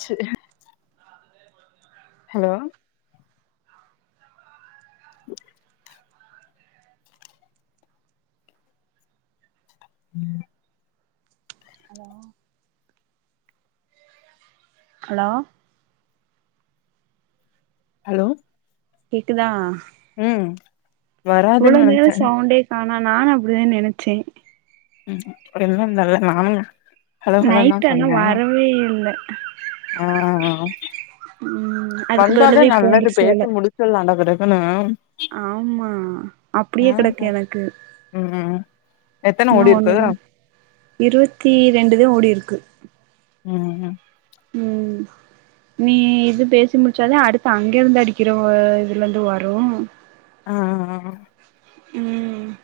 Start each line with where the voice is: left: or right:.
left: ச்சு ஹலோ ம்
right: hello hello
left: hello
right: கேக்குதா
left: ம் வராதுன் நெனச்சே
right: ஆனா நானு அப்டிதா நெனச்சே
left: ம் அப்பறோ என்னன்னு தெர்ல நானு ஹலோ ஹலோன்னு தா
right: நைட் ஆனா
left: சொன்னே
right: வரவே இல்ல
left: ஆ ம்
right: ம் அதுக்குப்பதுலா தா இப்ப வந்துருச்சு
left: பேசி
right: போல
left: முடிச்சிடலான்டா பிறகுன்னு
right: ஆமா
left: ஆ
right: அப்டியே கெடக்கு எனக்கு
left: ம் எத்தன
right: இன்னு
left: ஓடிருக்கு
right: ஒண்ணு இருவத்தி ரெண்டுதா ஓடிருக்கு
left: ம் ம்
right: ம் நீ இது பேசி முடிச்சா தா அடுத்து அங்கெருந்து அடிக்கிறவ்க இதுலருந்து வரு
left: ஆ ஆ ஆ
right: ம்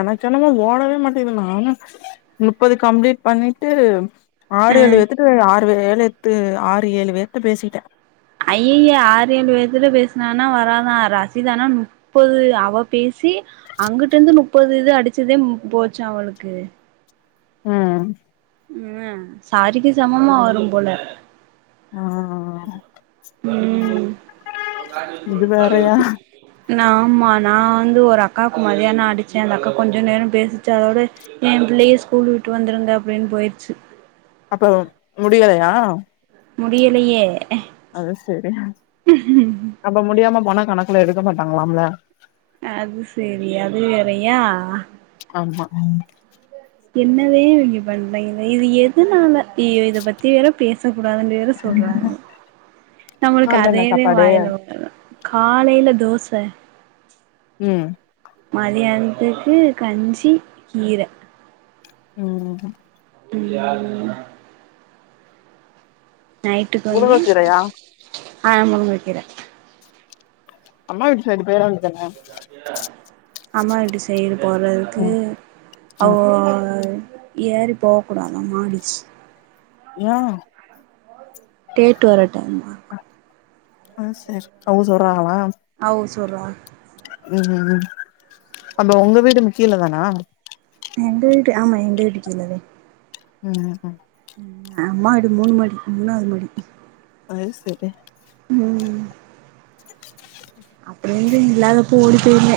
left: எனக்கென்னமோ ஓடவே மாட்டிது நானு நுப்பது கம்ப்ளீட் பண்ணிட்டு
right: அ
left: ஆறு ஏழு வேத்துட்ட ஆறு வேழேத்து ஆறு ஏழு பேர்ட்ட பேசிட்டே
right: ஐயய்ய ஆறு ஏழு பேத்துட்ட பேசுனானா வராதா ரசிதானா நுப் ப்பது அவ பேசி அங்குட்டு இருந்து நுப்பது இது அடிச்சுதேம் போச்சா அவளுக்கு
left: ஆ
right: ம்மா சாரிக்கு சமமா வரும் போல
left: ஆ
right: ம்
left: இது வேறயா
right: நா ஆமா நா வந்து ஒரு அக்காவுக்கு மதியான அடிச்சே அந்த அக்கா கொஞ்ச நேர பேசிச்சு அதோட எ பிள்ளைய ஸ்கூல் விட்டு வந்துருங்க அப்டின் போயிருச்சு
left: அப்ப முடிவலையா
right: முடியலையே
left: அது சேரி அப்ப முடியாம போனா கணக்குல எடுக்க மாட்டாங்களாம்ல
right: அது சேரி அது வேறையா
left: ஆமா ம்
right: என்னதே இவங்கெ பண்றாங்கெனே இது எதுனால ஐயோ இத பத்தி வேற பேசக்கூடாதுன்ட்டு வேற சொல்றாங்க நம்மளுக்கு
left: கால்ல என்ன
right: அதேதே
left: சாப்பாடு
right: வாயில வரு காலைல தோச
left: ம்
right: மதியானத்துக்கு கஞ்சி கீர
left: ம் ம்
right: ம் நைட்டுக்கு வந்து
left: முருங்கக்கீரையா
right: ஆ முருங்கக்கீர
left: அம்மா வீட்டு சைடு போயிர வேண்டியதானே
right: அம்மா வீட்டு சைடு போறது க்கு
left: ம் ம்
right: அவ்க ஏறி போகக்கூடாதா மாடிக்கி
left: யே
right: டேட்டு வர டைமா
left: அது சேரி அவ்க சொறாங்களா
right: அவ்க சொல்றாக
left: ம் ம் அப்ப ஒங்க வீடும் கீழ தானா
right: எங்க வீடு ஆமா எங்க வீடு கீழதே
left: ம் ம்
right: அம்மா வீடு மூணு மாடி மூணாவ்து மாடி
left: அது செரி
right: ம் அப்டி இருந்து இல்லாதப்ப ஓடி போய்ருவே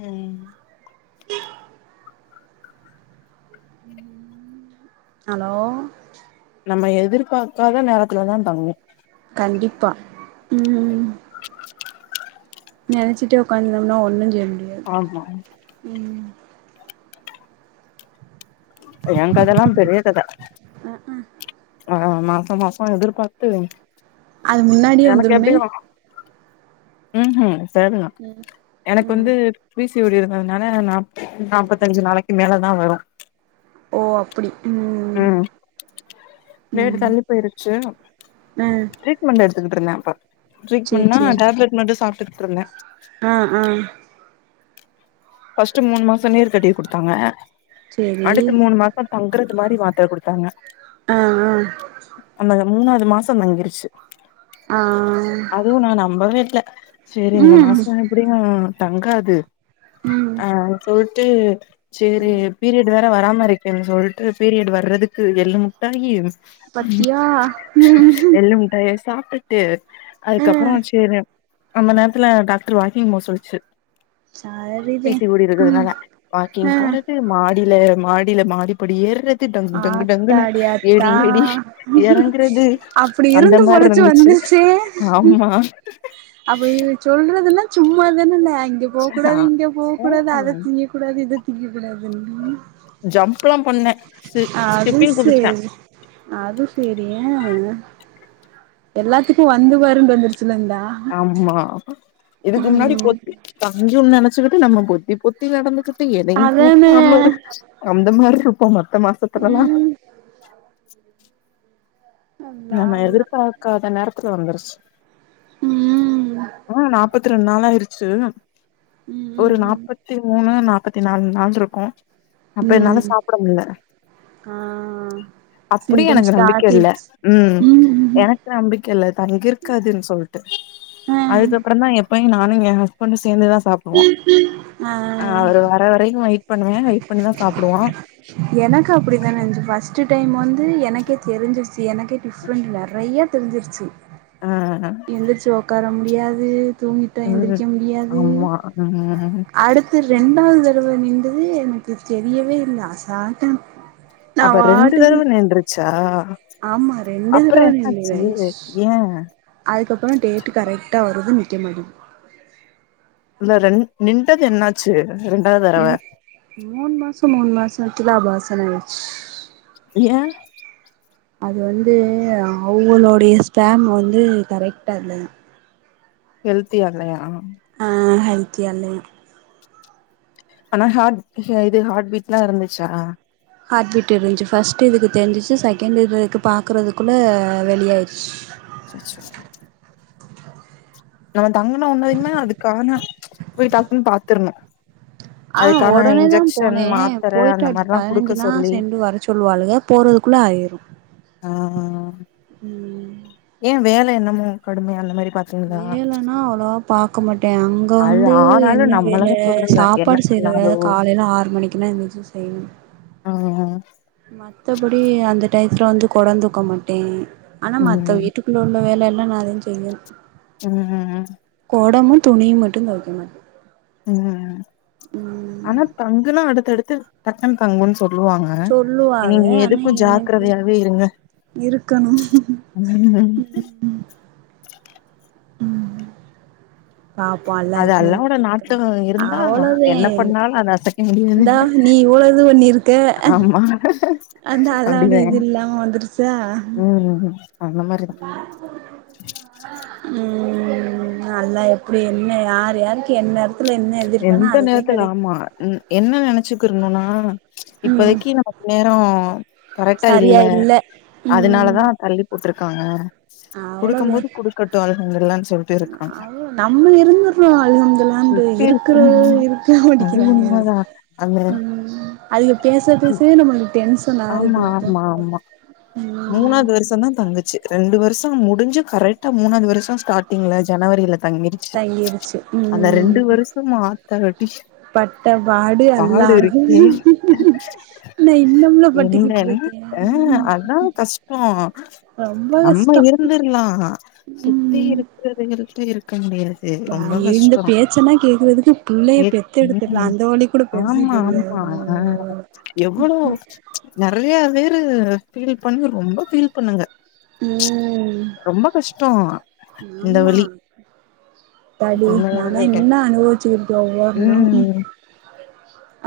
left: ம்
right: ஹலோ
left: நம்ம எதிர்பாக்காத நேரத்துல தா தங்கு
right: கண்டிப்பா ம் நெனச்சிட்டே ஒக்காந் இருந்தோ ஒன்னு செய்ய முடியா
left: ஆமா
right: ம்
left: எ கதெல்லா பெரிய கத
right: அக்அ
left: ஆ மாசம் மாசோ எதிர்பார்த்து
right: அது முன்னாடியே
left: எனக்கு எப்டி
right: வந்துருமே
left: வரு ம் ம் செரிங்க
right: ம்
left: எனக்
right: ம்
left: வந்து பீ சி ஓ டி இருந்ததுனால நாப் நாப்பத்தஞ்சு நாளைக்கு மேல தா வரு
right: ஓ அ ப்படி ம்
left: பிளேடு
right: ம்
left: தள்ளி
right: அ
left: மென் எடுத்துகிட்ருந்தே அப்ப டரீட்மென்னா டேப்லட் மட்டு சாப்டுட்ருந்தே
right: அ அ
left: ஃபஸ்ட்டு மூணு மாச நீர் கட்டிக்கு குடுத்தாங்க
right: சேரி
left: அடுத்து மூணு மாசோ தங்குறது மாரி மாத்ர குடுத்தாங்க
right: ஆ ஆ
left: அந்த மூணாவது மாசோ தங்கிரிச்சு
right: ஆ
left: அதுவு நா நம்பவே இல்ல செரி இந்த
right: ம் ம்
left: மாச எப்புடியு தங்காது
right: ம்
left: அ சொல்ட்டு செரி பீரியெட்டு வேற‌ வராம இருக்கின் சொல்ட்டு பீரியெட்டு வர்றதுக்கு எள்ளு முட்டாயி
right: பத்தியா
left: ளு முட்டாயி சாப்ட்டுட்டு
right: ஆ
left: அதுக்கப்புறோ சேரி அந்த நேரத்துல டாக்டர் வாக்கிங் போ சொல்லுச்சு
right: சரி
left: பீ சி ஓ டி இருக்கிறத்னால வாக்கிங் போறது மாடில மாடில மாடி படி ஏறுறது டங்கு டங்கு டங்குனு
right: ஆத்தாடி ஆத்தா
left: ஏறி ஏறி எறங்குறது
right: அப்டி இருந்து
left: அந்த மார்
right: பொழச்சு
left: ருந்துச்சு
right: வந்துருச்சே
left: ஆமா
right: அப்ப இவிக சொல்றதுலா சும்மாதான அங்க போ
left: ஆ
right: கூடாது இங்க போ கூடாது அத
left: ம்
right: திங்க கூடாது இத திங்க கூடாதுன்
left: ஜம்ப்பலா பண்ண ஸி
right: அது
left: ஸ்கிப்பிங் குதிச்ச
right: சேரி அது செரி அ எல்லாத்துக்கு வந்து வரு தெரிஞ்சிருச்சில இந்த அ
left: ஆமா இதுக்கு முன்னாடி பொத்தி தஞ்சுன் நெனச்சிக்கிட்டு நம்ம பொத்தி பொத்தி நடந்து கிட்டு எதயு
right: அதானே
left: தூக்காம இரு அந்த மாரிருப்போ மத்த மாசத்துலலா
right: ம் அல்லா
left: நம்ம
right: அல்லா
left: எதிர்பாக்காத நேரத்துல வந்துரிச்சு
right: ம்
left: ஆ நாப்பத்தி ரெண் நாளாயிருச்சி
right: ம்
left: ஒரு
right: ம் ம்
left: நாப்பத்தி மூணு நாப்பத்தி நால் நாள்ருக்கு அப்ப என்னால
right: ம்
left: சாப்பிட முல்ல
right: ஆ
left: அப்பிடியு எனக்கு
right: சிம்டம்ஸ்
left: நம்பிக்க இல்ல
right: காட்டிருச்சு
left: ம் எனக்கு நம்பிக்க இல்ல தங்கிருக்காதுன் சொல்ட்டு
right: ஆ
left: அதுக்கப்பறந்தா எப்பயு நானு என் ஹஸ்பண்டு சேந்துதா சா ப்டுவோ ஆ அவரு வர வரைக்கு வெயிட் பண்ணுவேன் வெயிட் பண்ணிதா சாப்டுவான்
right: எனக்கு அப்டிதான இந்ச் ஃபர்ஸ்ட்டு டைம் வந்து எனக்கே தெரிஞ்ச் சி எனக்கே டிஃப்ரெண்ட் நெறயா தெரிஞ்சிருச்சு
left: ஆ
right: எந்திருச்சு ஒக்கார முடியாது தூங்கிட்டு
left: ம்
right: எந்திரிக்க முடியாது
left: ஆமா ம்
right: அடு த்து ரெண்டாவது தடவ நின்டது எனக்கு தெரியவே இல்ல அசால்டா
left: அப்ப ரெண்டு தடவ நின்டுருச்சா
right: ஆமா ரெண்டு
left: அப்றோ
right: தடவ
left: என்னாச்சு ஏன்
right: அதுக்கப்றோ டேட்டு கரெக்டா வருது நிக்க மாட்டீது
left: அந்த ரெண் நின்டது என்னாச்சு ரெண்டாவது தரவ
right: மூனு மாசோ மூனு மாசத்துல அபாஷன் ஆயிர்ச்சு
left: ஏன்
right: அது வந்து அவுங்களோடய ஸ்பேம் வந்து கரெக்ட்டா இல்லயா
left: ஹெல்த்தி ஆகலயா
right: ஆ ஹெல்த்தியா இல்லயா
left: ஆனா ஹார்ட் ஹெ இது ஹார்ட் பீட்ல்லா இருந்துச்சா
right: ஹார்ட் பீட் இருந்ச்சு ஃபர்ஸ்ட்டு இதுக்கு தெரிஞ்சிச்சு செகண்ட் இதுக்கு பாக்கறதுக்குள்ள வெளியாயிருச்சு
left: அச்சச்சோ நம்ம தங்குன ஒன்னயுமே அதுக்கான போய் டக்குன்னு பாத்துருணு
right: ஆ ஒடனேதான் போன
left: மாத்தர
right: போயிட்டு
left: அந்த
right: அடுத்து
left: மாரிலா குடுக்க
right: பதினஞ்சுனா
left: சொல்லி
right: சேந்து வர சொல்லுவாளுக போறதுக்குள்ள ஆயிரு
left: ஆஹா
right: ம்
left: ஏன் வேலை என்னமோ கடுமயா அந்த மாரி பாத்தீங்களா
right: வேலனா அவ்ளவா பாக்க மாட்டன் அங்க
left: அது
right: வந்து
left: ஆனாலு
right: என்ன வேல
left: நம்மளவே சொல்லுங்க என்ன
right: சாப்பாடு செய்ற வேல
left: பண்ணாலோ
right: காலைல ஆறு மணிக்குனா எந்திரிச்சு செய்யணு
left: ஆ
right: மத்தபடி அந்த டயத்துல வந்து கொடந் தூக்க மாட்டேன் ஆனா மத்த
left: ம்
right: வீட்டு உள்ள உள்ள வேல எல்லா நான்தா செய்வ
left: உம் உம்
right: கொடமு துணியு மட்டு தொவைக்க மாட்
left: ம்
right: ம்
left: ஆனா தங்குனா அடுத்தடுத்து டக்குனு தங்குனு சொ ல்வாங்க
right: சொல்லுவாக
left: நீங்க
right: ஆனா
left: எதுக்கு
right: எனக்கு
left: ஜாக்ரதயாவே இருங்க
right: இருக்கணு
left: ம்
right: ம் பாப்போல்ல
left: அது
right: எப்டி
left: அல்லாவோட நாட்டோ இருந்தா
right: அவ்ளோத
left: என்ன பண்ணாலு அத அசைக்க முடியாது
right: இந்தா நீ இவ்ளுது பண்ணிருக்க
left: ஆமா
right: அந்த அல்லோடு
left: அப்டிதே
right: இது இல்லாம வந்திரிச்சா
left: ம் அந்த மாரிதா
right: ம் ம் அல்ல எப்டி என்ன யார் யாருக்கு என்ன எடத்துல என்ன எழுதிருக்கானோ
left: எந்த
right: அதுதே
left: நேரத்துல
right: கெடைக்கு
left: ஆமா என்ன நெனச்சிருக்கணுனா
right: ம்
left: இப்போதைக்கு நமக்கு நேரோ கரெக்டா இல்ல
right: ம்
left: அதனாலதா தள்ளி போட்டுருக்காங்க குடுக்கும்போது குடுக்கட்டு [unintelligible] சொல்
right: அது நம்ம இருந்துட்றோ இருந்துற்லாண்டு
left: சுத்தி
right: இருக் க்குனு
left: இருக்கிறாங்க.
right: இருக்க
left: அது
right: மாட்டிக்கிறாங்க
left: உண்மதான். அந்த
right: ம் அதுக பேச பேசவே நம்மளுக்கு டென்ஷனா
left: ஆமா ஆமா ஆமா
right: ம்
left: மூணாவ்து வருஷந்தா தங்குச்சு ரெண்டு வருஷ முடிஞ்சு கரெக்டா மூணாவ்து வருஷ ஸ்டார்டிங்ல ஜனவரில தங்கிருச்சு
right: தங்கிருச்சு
left: அந்த ரெண்டு வருஷ மாத்தரடி
right: பட்ட பாடு அல்லாஹூ நா இன்னும்ல பட்டுக்கிட்ருக்கே
left: அ அதா கஷ்டோ
right: ரொம்ப
left: நம்ம
right: கஷ்டோ
left: இருந்துர்லா சுத்தி
right: ம்
left: இருக் அ எங்க வீட்லயு இருக் க்க முடியாது ரொம்ப
right: இந்த
left: கஷ்ட
right: பேச்செல்லா கேக்குறதுக்கு புள்ளைய
left: கே
right: பெத்து
left: ம்
right: எடுத்துடலா
left: ம்
right: அந்த வலி கூட பெருசு
left: ஆமா
right: தெரியாது
left: ஆமா ஆ எவ்வளோ நெறையா வேரு ஃபீல் பண்ணி ரொம்ப ஃபீல் பண்ணுங்க
right: ம்
left: ரொம்ப கஷ்ட இந்த வலி
right: த்தாடி நாலா
left: உண்மையாவே
right: இன்னு அனுபவிச்சு இருக்கே ஒவ்வொன்னு ம்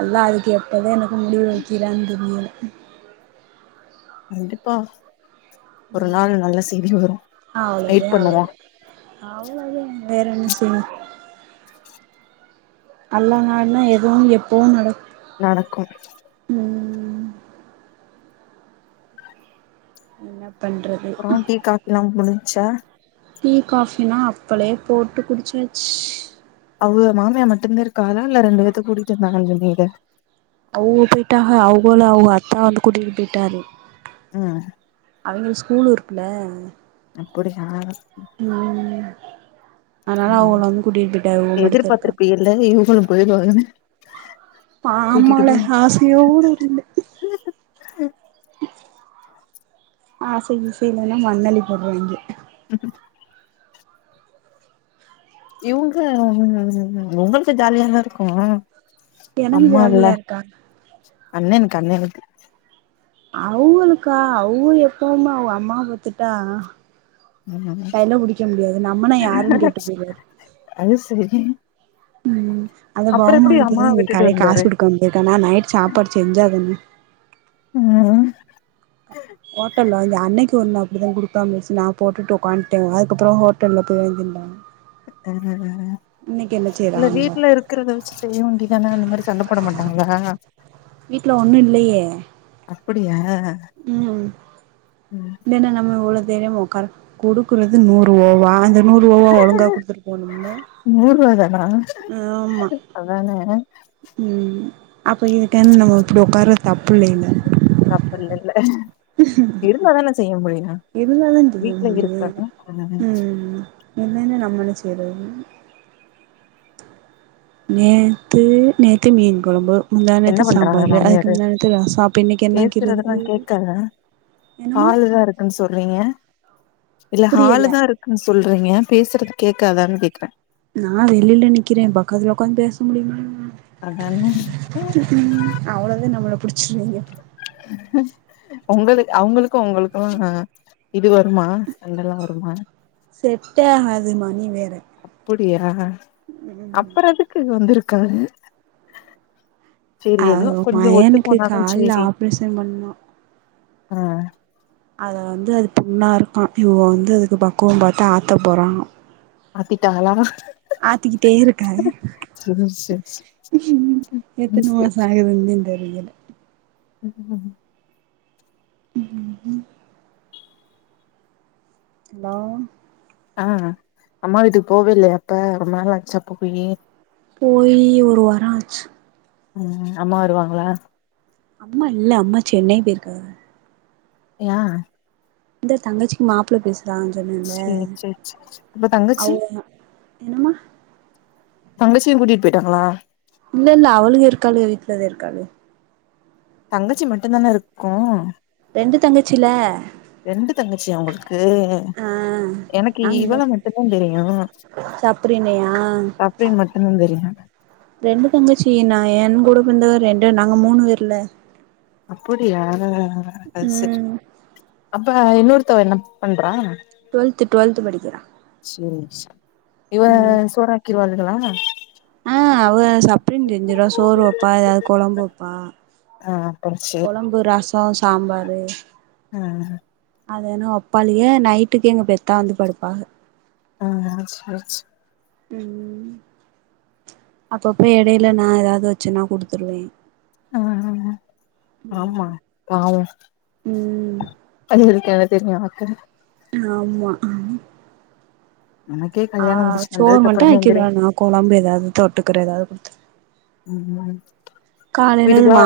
right: அல்லா அதுக்கு எப்பதே எனக்கு முடிவு வக்கிறான் தெரியல
left: கண்டிப்பா ஒரு நாள் நல்ல செய்தி வரு வெயிட் பண்ணுவோ
right: அவ்ளோதே வேற என்ன செய் அல்லா நாட்னா எதுவு எப்பவு நடக்
left: நடக்கு
right: ம் என்ன பண்றத்
left: அப்றோ டீ காஃபிலா முடிஞ்ச்சா
right: டீ காஃப்பிலா அப்பளே போட்டு குடிச்சாச்சு
left: அவ்க மாமியா மட்டுந்தா இருக்காகளா இல்ல ரெண்டு வேத்த கூட்டிட்டு வந்தாங்கன் சொன்னியளே
right: அவ்க போயிட்டாக அவ்கள அவ்ங்க அத்தா வந்து கூட்டிட்டு போயிட்டாரு
left: ம்
right: அவிங்களுக்கு ஸ்கூல் இருக்குல
left: அப்புடியா
right: ம் அதனால அவ்கள வந்து கூட்டிட்டு போயிட்டாக இவ்க மட்டு தா இருக்கா
left: இல்ல இவ்க கூட போயிருவாங்கதானே
right: ஆமால ஆசையோடு இருந்தே ஆச கீசைலலா மண்ணள்ளி போட்றாங்கெ
left: இவ்ங்க ம் ஒங்களுக்கு ஜாலியாதா இருக்கு
right: எனக்கு
left: அம்மா இல்ல
right: ஜாலியா இருக்கா
left: அண்ண எனக்கு அண்ண இருக்கு
right: அவ்களுக்கா அவ்க எப்பவுமே அவ்க அம்மா பாத்துட்டா
left: ம்
right: கைல புடிக்க முடியாது நம்மனா யாருனு கேட்டு போயிருவாரு
left: அது செரிதே
right: ம் அந்த பகுமானத்துலே
left: அம்மாவ
right: இன்னைக்கு
left: விட்டுட்டு
right: காலைல காசு
left: வந்தாரு
right: குடுக்காம போயிட்டானா நைட்டு சாப்பாடு செஞ்சாதான
left: ம்
right: ஓட்டல்ல வாங்கி அன்னைக்கு ஒரு நா அப்டிதா குடுக்காம போயிருச்சு நா போட்டுட்டு ஒக்காந்துட்டே அதுக்கப்பற ஹோட்டல் போய் வாங்கி திண்டாங்க
left: அ தர தர
right: இன்னைக்கு என்ன செய்
left: இல்ல வீட்ல இருக்குறத வச்சு செய்ய வேண்டியதானே அந்த மாரி சண்டப் போட மாட்டாங்களா
right: வீட்ல ஒன்னு இல்லையே
left: அப்புடியா
right: ம் இல்லன்னா நம்ம இவ்ளோ தைரியமா உக்கார குடுக்குறது நூறுவா வாங் நூறுவாவ ஒழுங்கா குடுத்துட்டு போணும்ல
left: நூறு ரூவா தானா
right: ஆமா
left: அதானே
right: அப்போ இதுட்டேந்து நம்ம இப்டி உக்காறது தப்பு இல்லைல
left: தப்பு இல்லலே இருந்தாதானே செய்ய முடியு
right: இருந்தா தா செய்ய
left: வீட்ல இருக்குறதா பண்ணனு
right: இல்லைன்னா நம்ம என்ன செய்றது நேத்து நேத்து மீன் கொழம்பு முந்தா
left: என்ன
right: நேத்து
left: பண்றாங்க
right: சாம்பாரு அதுக்கு
left: மாமியாரு
right: முந்தா நேத்து ரசொ அப்ப இன்னைக்கு என்ன வைக்கிறது என்னமா
left: ஹால்தா இருக்குன் சொர்ரிங்க இல்ல
right: புரியல
left: ஹாலுதா இருக் க்குன் சொல்றீங்க பேசுறது கேக்காதான் கேக்குறே
right: நா வெளில நிக்கிறே பக்கத்துல உக்காந்து பேச முடியுமா
left: அதானே
right: அவ்ளோதா நம்மள புடிச்சிருவாங்கே
left: ம் உங்களு அவங்களுக்கு உங்களுக்குக இது வருமா சண்டலா வருமா
right: செட்டே ஆகாதுமா நீ வேற
left: அப்புடியா
right: ம்
left: அப்பறோ எதுக்கு ங்க வந்திருக்காரு செரி எதோ
right: அது
left: கொஞ்சொ ஒத்து
right: மயனுக்கு
left: போனாதா
right: கால்ல
left: செரி
right: ஆப்ரேஷன் பண்ணோ
left: ஆ
right: அத வந்து அது புண்ணா இருக்கா இவுக வந்து அதுக்கு பக்குவம் பாத்து ஆத்த போறாளா
left: ஆத்திட்டாகளா
right: ஆத்திக்கிட்டே இருக்காக
left: சேரி சேரி
right: எத்துன
left: சேரி
right: மாசோ ஆகுதுந்தன் தெரியல
left: [unintelligible]
right: ம் ம் ம் ம் அலோ
left: ஆ அம்மாவ வீட்டுக் போவே இல்லையா அப்ப ரொம்ப நாள் ஆச்சாப் போயி
right: போயி ஒரு வாரோ ஆச்சு
left: ம் அம்மா வருவாங்களா
right: அம்மா இல்ல அம்மா சென்னை போயிருக்காக
left: யா
right: இந்த தங்கச்சிக்கு மாப்ள பேசு தான் சொன்னன்லே
left: சேரி சேரி சேரி சேரி அப்ப தங்கச்சி
right: அவுங்க என்னமா
left: தங்கச்சியு கூட்டிட்டு பெயிட்டாங்களா
right: இல்ல இல்ல அவளுக இருக்காளுக வீட்லதா இருக்காளுக
left: தங்கச்சி மட்டுந்தான இருக்கு
right: ரெண்டு தங்கச்சில
left: ரெண்டு தங்கச்சியா உங்களுக்கு
right: ஆ
left: எனக்கு
right: நாங்க
left: இவள மட்டுந்தா தெரியு
right: சாப்புறீனையா
left: சஃப்ரின் மட்டுந்தா தெரியு
right: ரெண்டு தங்கச்சி நா என் கூட பெறந்தவ ரெண்டு நாங்க மூணு வேர்ல
left: அப்புடியா அது சரி
right: ம்
left: அப்ப இன்னொருத்தவ என்ன பண்றா
right: டுவெல்த் டுவெல்த் படிக்கிறா
left: சரி ச இவ
right: ம்
left: சோறாக்கிருவாளுகளா
right: ஆ அவ சப்ரின் செஞ்சிடுவா சோறு வப்பா ஏதாது கொழம்பு வப்பா
left: ஆ அப்பற சரி
right: கொழம்பு ரசோ சாம்பாரு
left: ஆ
right: அதனோ ஒப்பாளியே நைட்டுக்கு எங்க பெத்தா வந்து படுப்பாஹ
left: ஆ சரி ச
right: ம் அப்பப்ப எடையில நா ஏதாது வச்சன்னா குடுத்துருவே
left: அ அ அ ஆமா பாவு
right: ம்
left: அதுங்களுக்கு என்ன தெரியு அக்க
right: ஆமா
left: நமக்கே
right: ஆ
left: கல்யாணம் முடிச்சு
right: சோர்
left: வந்ததுக்கு
right: மட்டு
left: அப்புறந்தா
right: ஆக்கிருவ
left: தெரியு
right: நா கொழம்பு ஏதாது தொட்டுக்கற ஏதாது குடுத்து
left: ம்
right: காலையில இது
left: வீட்டுக்லா
right: ம
left: வர